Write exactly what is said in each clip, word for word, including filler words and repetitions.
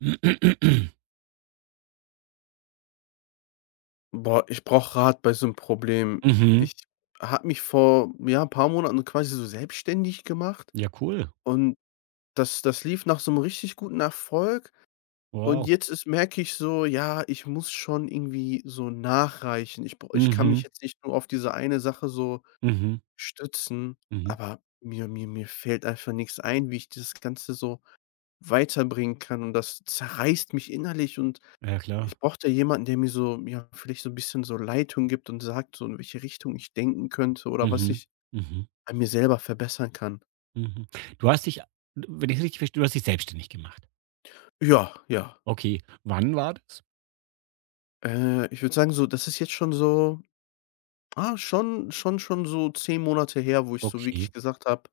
Boah, ich brauche Rat bei so 'nem Problem. Mhm. Ich habe mich vor, ja, paar Monaten quasi so selbstständig gemacht, Ja, cool. und das das lief nach so 'nem richtig guten Erfolg. Und Wow. jetzt ist merke ich so, ja, ich muss schon irgendwie so nachreichen. Ich brau ich kann mich Mhm, jetzt nicht nur auf diese eine Sache so mhm, stützen, mhm. aber mir mir mir fällt einfach nix ein, wie ich das Ganze so weiterbringen kann, und das zerreißt mich innerlich. Und Ja klar. ich brauchte jemanden, der mir so, ja, vielleicht so ein bisschen so Leitung gibt und sagt, so in welche Richtung ich denken könnte oder was Mhm, ich mhm, an mir selber verbessern kann. mhm. Du hast dich, wenn ich's richtig verstehe, du hast dich selbstständig gemacht. Ja, ja. Okay, wann war das? Äh, ich würde sagen so, das ist jetzt schon so ah, schon schon schon so zehn Monate her, wo ich so Okay. wirklich gesagt habe,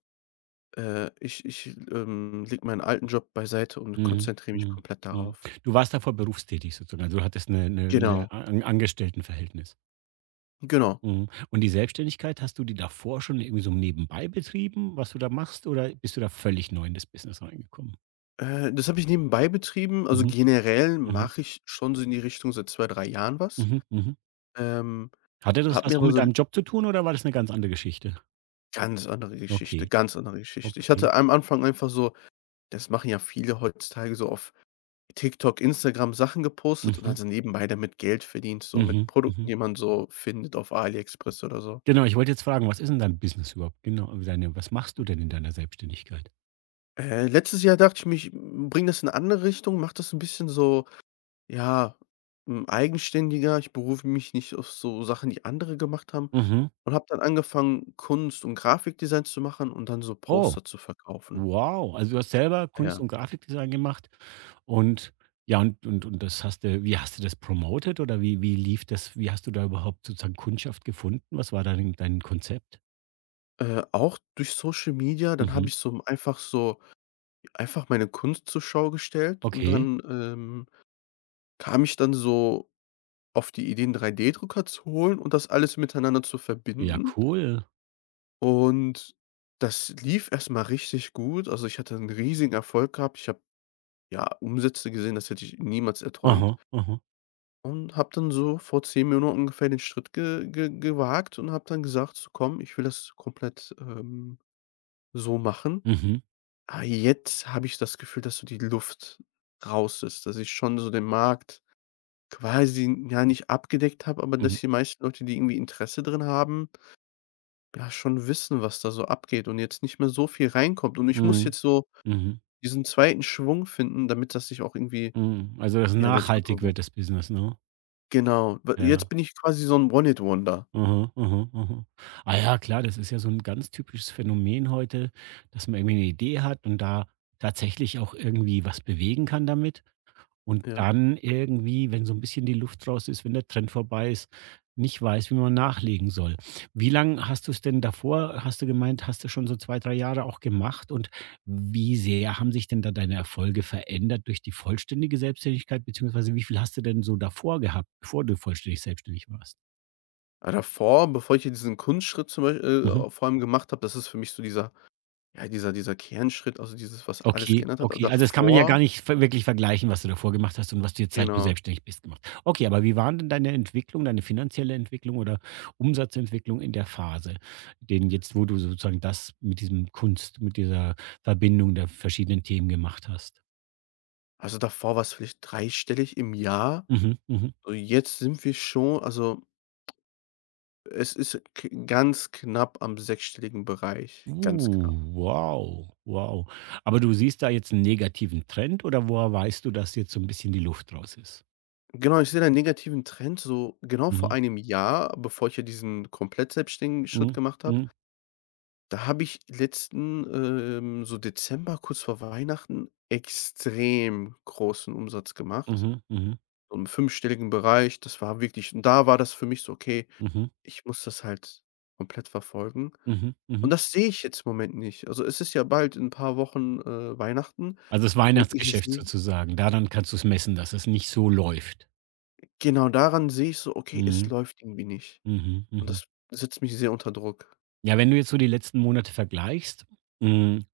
äh, ich ich, ähm, lege meinen alten Job beiseite und Mhm, konzentriere mich mhm, komplett mhm. darauf. Du warst davor berufstätig sozusagen, also, du hattest 'ne 'ne 'ne Genau, An Angestelltenverhältnis. genau. Mhm. Und die Selbstständigkeit, hast du die davor schon irgendwie so nebenbei betrieben, was du da machst, oder bist du da völlig neu in das Business reingekommen? Äh, das habe ich nebenbei betrieben. Also, Mhm, generell mhm, mache ich schon so in die Richtung seit zwei drei Jahren was. mhm, mhm. Ähm, Hatte das habe mir was auch aber mit so deinem Job zu tun oder war das eine ganz andere Geschichte? Ganz andere Geschichte, Okay, ganz andere Geschichte. Ich okay. hatte am Anfang einfach so, das machen ja viele heutzutage, so auf TikTok, Instagram Sachen gepostet und Mhm, hat so nebenbei damit Geld verdient, so mit mhm, Produkten, mhm. die man so findet auf AliExpress oder so. Genau, ich wollte jetzt fragen, was ist 'n dein Business überhaupt? Genau, deine was machst du denn in deiner Selbstständigkeit? Äh, letztes Jahr dachte ich mich, bring das in 'ne andere Richtung, mache das ein bisschen so, ja, hm, eigenständiger. Ich berufe mich nicht auf so Sachen, die andere gemacht haben, Mhm. und habe dann angefangen, Kunst und Grafikdesign zu machen und dann so Oh, Poster zu verkaufen. wow. Also, du hast selber Kunst Ja. und Grafikdesign gemacht und ja, und und und das hast du wie hast du das promotet oder wie wie lief das? Wie hast du da überhaupt sozusagen Kundschaft gefunden? Was war da dein dein Konzept? Äh, auch durch Social Media, dann habe Mhm. ich so einfach so einfach meine Kunst zur Schau gestellt und Okay. dann, ähm, kam ich dann so auf die Idee, 'n drei D-Drucker zu holen und das alles miteinander zu Ja, verbinden. cool. Und das lief erst mal richtig gut. Also, ich hatte einen riesigen Erfolg gehabt. Ich habe, ja, Umsätze gesehen, das hätte ich niemals Aha, erträumt, aha. und habe dann so vor zehn Minuten ungefähr den Schritt ge ge gewagt und habe dann gesagt: „So komm, ich will das komplett, ähm, so machen." Mhm, Ah, jetzt habe ich das Gefühl, dass so die Luft raus ist, dass ich schon so den Markt quasi, ja, nicht abgedeckt habe, aber mhm. dass die meisten Leute, die irgendwie Interesse drin haben, ja, schon wissen, was da so abgeht und jetzt nicht mehr so viel reinkommt. Und ich muss Mhm, jetzt so mhm. diesen zweiten Schwung finden, damit das sich auch irgendwie, Mhm. Also, dass ja, in der nachhaltig Zukunft wird. wird das Business, ne? Genau. W Jetzt Ja. bin ich quasi so ein One-Hit-Wonder. Mhm, mhm, mhm. Ah ja, klar, das ist ja so 'n ganz typisches Phänomen heute, dass man irgendwie 'ne Idee hat und da tatsächlich auch irgendwie was bewegen kann damit. Und Ja. dann irgendwie, wenn so ein bisschen die Luft raus ist, wenn der Trend vorbei ist, nicht weiß, wie man nachlegen soll. Wie lange hast du es denn davor hast du gemeint, hast du schon so zwei, drei Jahre auch gemacht? Und wie sehr haben sich denn da deine Erfolge verändert durch die vollständige Selbstständigkeit, beziehungsweise wie viel hast du denn so davor gehabt, bevor du vollständig selbstständig warst? Aber davor, bevor ich hier diesen Kunstschritt zum Beispiel, Mhm. äh, vor allem gemacht habe, das ist für mich so dieser, ja, dieser dieser Kernschritt, also dieses, was alles Okay, geändert hat. Aber okay. Also, das kann man ja davor. gar nicht ver wirklich vergleichen, was du davor gemacht hast und was du jetzt, seit du Genau. selbstständig bist, gemacht. Okay, aber wie waren denn deine Entwicklung, deine finanzielle Entwicklung oder Umsatzentwicklung in der Phase? Den jetzt, wo du sozusagen das mit diesem Kunst mit dieser Verbindung der verschiedenen Themen gemacht hast. Also, davor war's vielleicht dreistellig im Jahr. Mhm, mhm. Und jetzt sind wir schon, also, es ist k ganz knapp am sechsstelligen Bereich, ganz knapp. Uh, wow, wow. Aber du siehst da jetzt einen negativen Trend oder woher weißt du, dass jetzt so ein bisschen die Luft raus ist? Genau, ich sehe da 'n negativen Trend, so genau vor Mhm. einem Jahr. Bevor ich ja diesen komplett selbstständigen Schritt Mhm. gemacht habe, Mhm. da habe ich letzten, ähm, so Dezember, kurz vor Weihnachten, extrem großen Umsatz gemacht, Mhm. Mhm. so im fünfstelligen Bereich. Das war wirklich, und da war das für mich so: „Okay, Mhm. ich muss das halt komplett verfolgen." Mhm. Und Mhm. das sehe ich jetzt im Moment nicht. Also, es ist ja bald in ein paar Wochen, äh, Weihnachten. Also, das Und ich Weihnachtsgeschäft sehe, sozusagen. Daran kannst du's messen, dass es nicht so läuft. genau, daran sehe ich so: „Okay, es Mhm. läuft irgendwie nicht." Mhm, Und mhm. das setzt mich sehr unter Druck. Ja, wenn du jetzt so die letzten Monate vergleichst, hm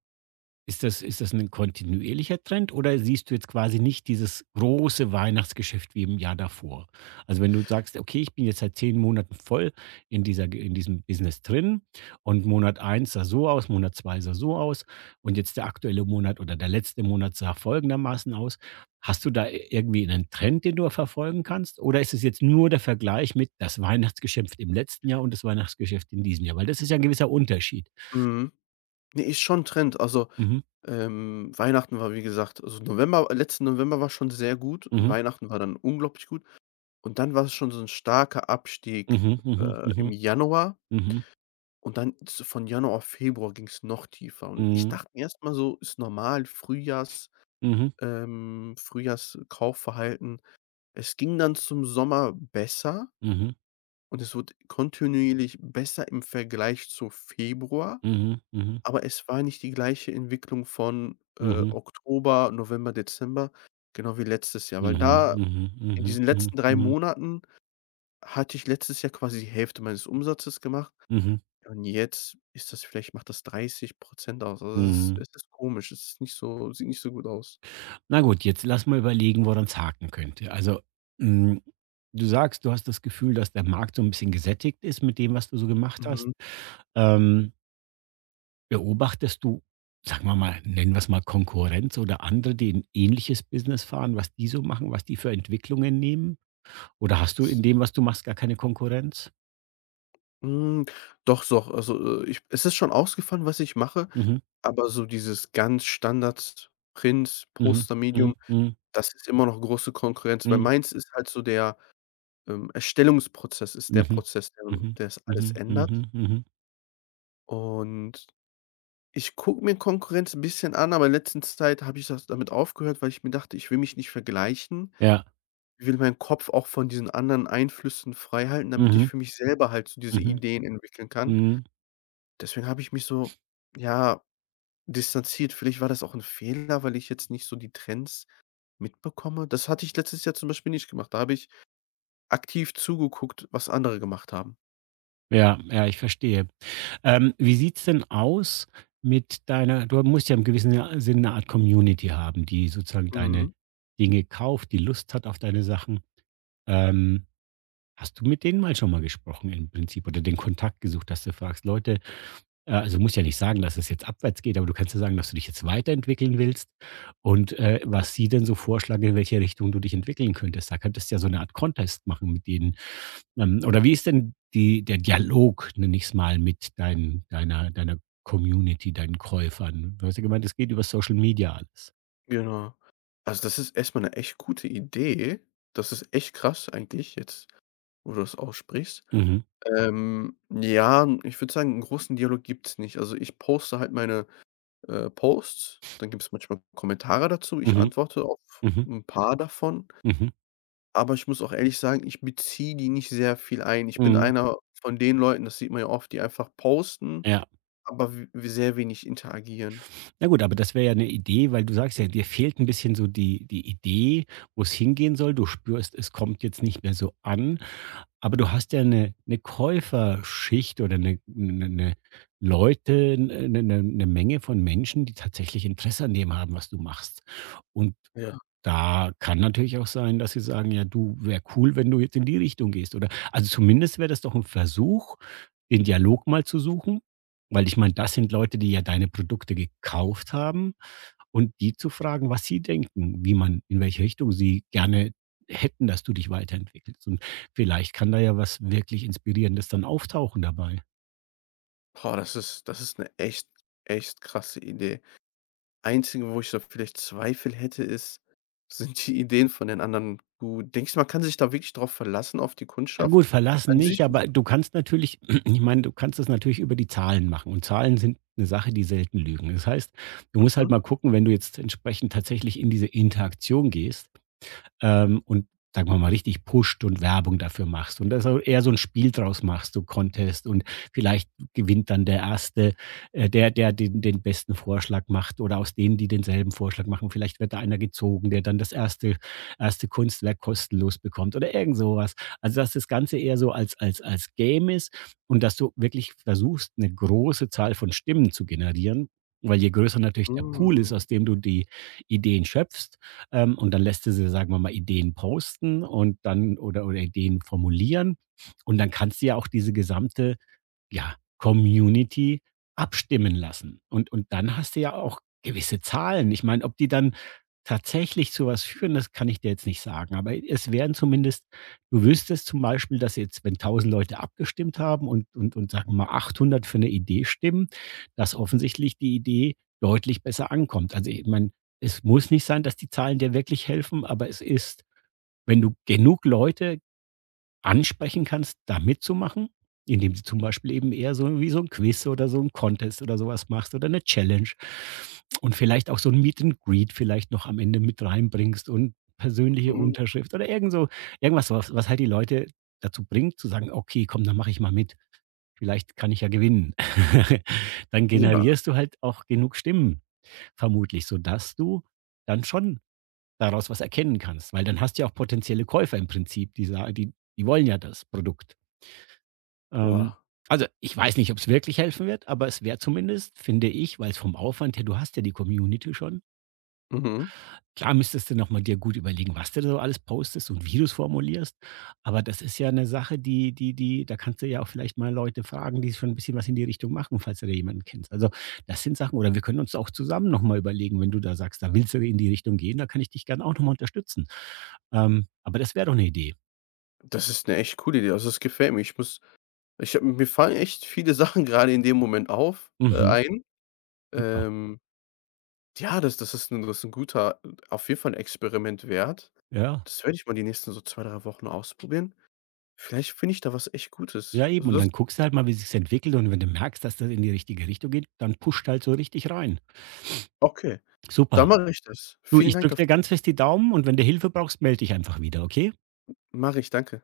Ist das ist das 'nen kontinuierlicher Trend oder siehst du jetzt quasi nicht dieses große Weihnachtsgeschäft wie im Jahr davor? Also, wenn du sagst: „Okay, ich bin jetzt seit zehn Monaten voll in dieser in diesem Business drin und Monat eins sah so aus, Monat zwei sah so aus und jetzt der aktuelle Monat oder der letzte Monat sah folgendermaßen aus.“ Hast du da irgendwie einen Trend, den du verfolgen kannst? Oder ist es jetzt nur der Vergleich mit das Weihnachtsgeschäft im letzten Jahr und das Weihnachtsgeschäft in diesem Jahr? Weil das ist ja 'n gewisser Unterschied. Mhm. Ne, ist schon Trend. Also, Mhm. ähm, Weihnachten war, wie gesagt, also, November, letzten November war schon sehr gut. Mhm. Weihnachten war dann unglaublich gut. Und dann war es schon so ein starker Abstieg, Mhm. Mhm. äh, Mhm. im Januar, Mhm. und dann z von Januar auf Februar ging es noch tiefer. Und ich Mhm. dachte mir erst mal so, ist normal, Frühjahrs Mhm. ähm, Frühjahrskaufverhalten. Es ging dann zum Sommer besser, Mhm. und es wurde kontinuierlich besser im Vergleich zu Februar, Mhm. Mhm. aber es war nicht die gleiche Entwicklung von, äh, Mhm. Oktober, November, Dezember, genau wie letztes Jahr. Weil Mhm. da Mhm. in Mhm. diesen Mhm. letzten drei Mhm. Monaten hatte ich letztes Jahr quasi die Hälfte meines Umsatzes gemacht, Mhm. und jetzt ist das vielleicht, macht das dreißig aus. Also, es ist Mhm. es ist komisch, es ist nicht so, sieht nicht so gut aus. Na gut, jetzt lass mal überlegen, woran's haken könnte. Also, hm, du sagst, du hast das Gefühl, dass der Markt so ein bisschen gesättigt ist mit dem, was du so gemacht hast. Mhm. Ähm, beobachtest du, sagen wir mal nennen wir es mal Konkurrenz oder andere, die ein ähnliches Business fahren, was die so machen, was die für Entwicklungen nehmen? Oder hast du in dem, was du machst, gar keine Konkurrenz? Hm, doch, doch. Also, äh, ich es ist schon ausgefallen, was ich mache, Mhm. aber so dieses ganz Standard Print, Mhm. Poster, Mhm. Mhm. Medium, Mhm. das ist immer noch große Konkurrenz, weil Mhm. meins ist halt so der, ähm, Erstellungsprozess ist der Mhm. Prozess, der Mhm. der das alles Mhm. ändert. Mhm. Mhm. Und ich gucke mir Konkurrenz ein bisschen an, aber in letzter Zeit habe ich das damit aufgehört, weil ich mir dachte, ich will mich nicht vergleichen. Ja. Ich will meinen Kopf auch von diesen anderen Einflüssen frei halten, damit ich Mhm. für mich selber halt so diese Mhm. Ideen entwickeln kann. Mhm. Deswegen habe ich mich so, ja, distanziert. Vielleicht war das auch ein Fehler, weil ich jetzt nicht so die Trends mitbekomme. Das hatte ich letztes Jahr zum Beispiel nicht gemacht. Da habe ich aktiv zugeguckt, was andere gemacht haben. Ja, ja, ich verstehe. Ähm, wie sieht's denn aus mit deiner du musst ja im gewissen, ja, Sinne eine Art Community haben, die sozusagen deine Mhm, Dinge kauft, die Lust hat auf deine Sachen. Ähm, hast du mit denen mal schon mal gesprochen im Prinzip oder den Kontakt gesucht, dass du fragst: „Leute“? Ja, also, musst ja nicht sagen, dass es jetzt abwärts geht, aber du kannst ja sagen, dass du dich jetzt weiterentwickeln willst und, äh, was sie denn so vorschlagen, in welche Richtung du dich entwickeln könntest. Da könntest du ja so eine Art Contest machen mit denen. Ähm, oder wie ist denn die der Dialog, nenne ich's mal, mit deinen deiner deiner Community, deinen Käufern? Du hast ja gemeint, es geht über Social Media alles. genau. Also, das ist erst mal 'ne echt gute Idee. Das ist echt krass eigentlich jetzt, wo du das aussprichst. Mhm. Ähm, ja, ich würde sagen, einen großen Dialog gibt es nicht. Also, ich poste halt meine, äh, Posts, dann gibt es manchmal Kommentare dazu. Ich Mhm. antworte auf Mhm. ein paar davon. Mhm. Aber ich muss auch ehrlich sagen, ich beziehe die nicht sehr viel ein. Ich bin Mhm. Mhm. einer von den Leuten, das sieht man ja oft, die einfach posten, Ja. aber w sehr wenig interagieren. Na gut, aber das wäre ja eine Idee, weil du sagst ja, dir fehlt ein bisschen so die die Idee, wo es hingehen soll. Du spürst, es kommt jetzt nicht mehr so an, aber du hast ja eine eine Käuferschicht oder eine eine 'ne Leute, eine eine 'ne 'ne Menge von Menschen, die tatsächlich Interesse an dem haben, was du machst. Und Ja. da kann natürlich auch sein, dass sie sagen: „Ja, du, wäre cool, wenn du jetzt in die Richtung gehst“, oder also, zumindest wäre das doch ein Versuch, den Dialog mal zu suchen, weil ich meine, das sind Leute, die ja deine Produkte gekauft haben und die zu fragen, was sie denken, wie man in welche Richtung sie gerne hätten, dass du dich weiterentwickelst. Und vielleicht kann da ja was wirklich Inspirierendes dann auftauchen dabei. Boah, das ist das ist eine echt, echt krasse Idee. Einzige, wo ich da vielleicht Zweifel hätte, ist, sind die Ideen von den anderen gut? Denkst du, man kann sich da wirklich drauf verlassen, auf die Ja Kundschaft? gut, verlassen An sich nicht, ist. aber du kannst natürlich ich meine, du kannst das natürlich über die Zahlen machen und Zahlen sind eine Sache, die selten lügen. Das heißt, du musst halt Mhm, mal gucken, wenn du jetzt entsprechend tatsächlich in diese Interaktion gehst, ähm, und sagen wir mal richtig pusht und Werbung dafür machst und da so eher so ein Spiel draus machst, so Contest und vielleicht gewinnt dann der erste, äh, der der den den besten Vorschlag macht oder aus denen, die denselben Vorschlag machen. Vielleicht wird da einer gezogen, der dann das erste erste Kunstwerk kostenlos bekommt oder irgend sowas. Also, dass das Ganze eher so als als als Game ist und dass du wirklich versuchst, eine große Zahl von Stimmen zu generieren, weil je größer natürlich der Pool ist, mhm, aus dem du die Ideen schöpfst. ähm, und dann lässt du sie, sagen wir mal, Ideen posten und dann oder oder Ideen formulieren. Und dann kannst du ja auch diese gesamte, ja, Community abstimmen lassen. Und und dann hast du ja auch gewisse Zahlen. Ich meine, ob die dann tatsächlich zu was führen, das kann ich dir jetzt nicht sagen. Aber es wären zumindest du wüsstest zum Beispiel, dass jetzt, wenn tausend Leute abgestimmt haben und und und sagen wir mal achthundert für eine Idee stimmen, dass offensichtlich die Idee deutlich besser ankommt. Also, ich meine, es muss nicht sein, dass die Zahlen dir wirklich helfen, aber es ist, wenn du genug Leute ansprechen kannst, da mitzumachen, indem du zum Beispiel eben eher so wie so ein Quiz oder so ein Contest oder sowas machst oder eine Challenge und vielleicht auch so ein Meet and Greet vielleicht noch am Ende mit reinbringst und persönliche mhm, Unterschrift oder irgend so irgendwas, was was halt die Leute dazu bringt zu sagen: „Okay, komm, dann mache ich mal mit. Vielleicht kann ich ja gewinnen.“ Dann ja, generierst du halt auch genug Stimmen vermutlich, sodass du dann schon daraus was erkennen kannst, weil dann hast du ja auch potenzielle Käufer im Prinzip, die sa die die wollen ja das Produkt. Ähm, boah, also, ich weiß nicht, ob es wirklich helfen wird, aber es wäre zumindest, finde ich, weil es vom Aufwand her du hast ja die Community schon. mhm. Klar müsstest du noch mal dir gut überlegen, was du da so alles postest und wie du es formulierst, aber das ist ja eine Sache, die die die da kannst du ja auch vielleicht mal Leute fragen, die schon ein bisschen was in die Richtung machen, falls du da jemanden kennst. Also, das sind Sachen oder wir können uns auch zusammen noch mal überlegen, wenn du da sagst, da willst du in die Richtung gehen, da kann ich dich gern auch noch mal unterstützen. Ähm, aber das wäre doch eine Idee. Das ist eine echt coole Idee. Also, das gefällt mir. Ich muss Ich habe mir fallen echt viele Sachen gerade in dem Moment auf, äh, Mhm, ein. super. Ähm, ja, das das ist ein das ist 'n guter, äh, auf jeden Fall 'n Experiment wert. Ja. Das werde ich mal die nächsten so zwei drei Wochen ausprobieren. Vielleicht finde ich da was echt Gutes. Ja, eben Also, und das. dann guckst du halt mal, wie sich's entwickelt und wenn du merkst, dass das in die richtige Richtung geht, dann pusht halt so richtig rein. Okay, Super. da mache ich das. Du, Vielen ich Dank drücke dir dafür. ganz fest die Daumen und wenn du Hilfe brauchst, melde dich einfach wieder, okay? Mache ich, danke.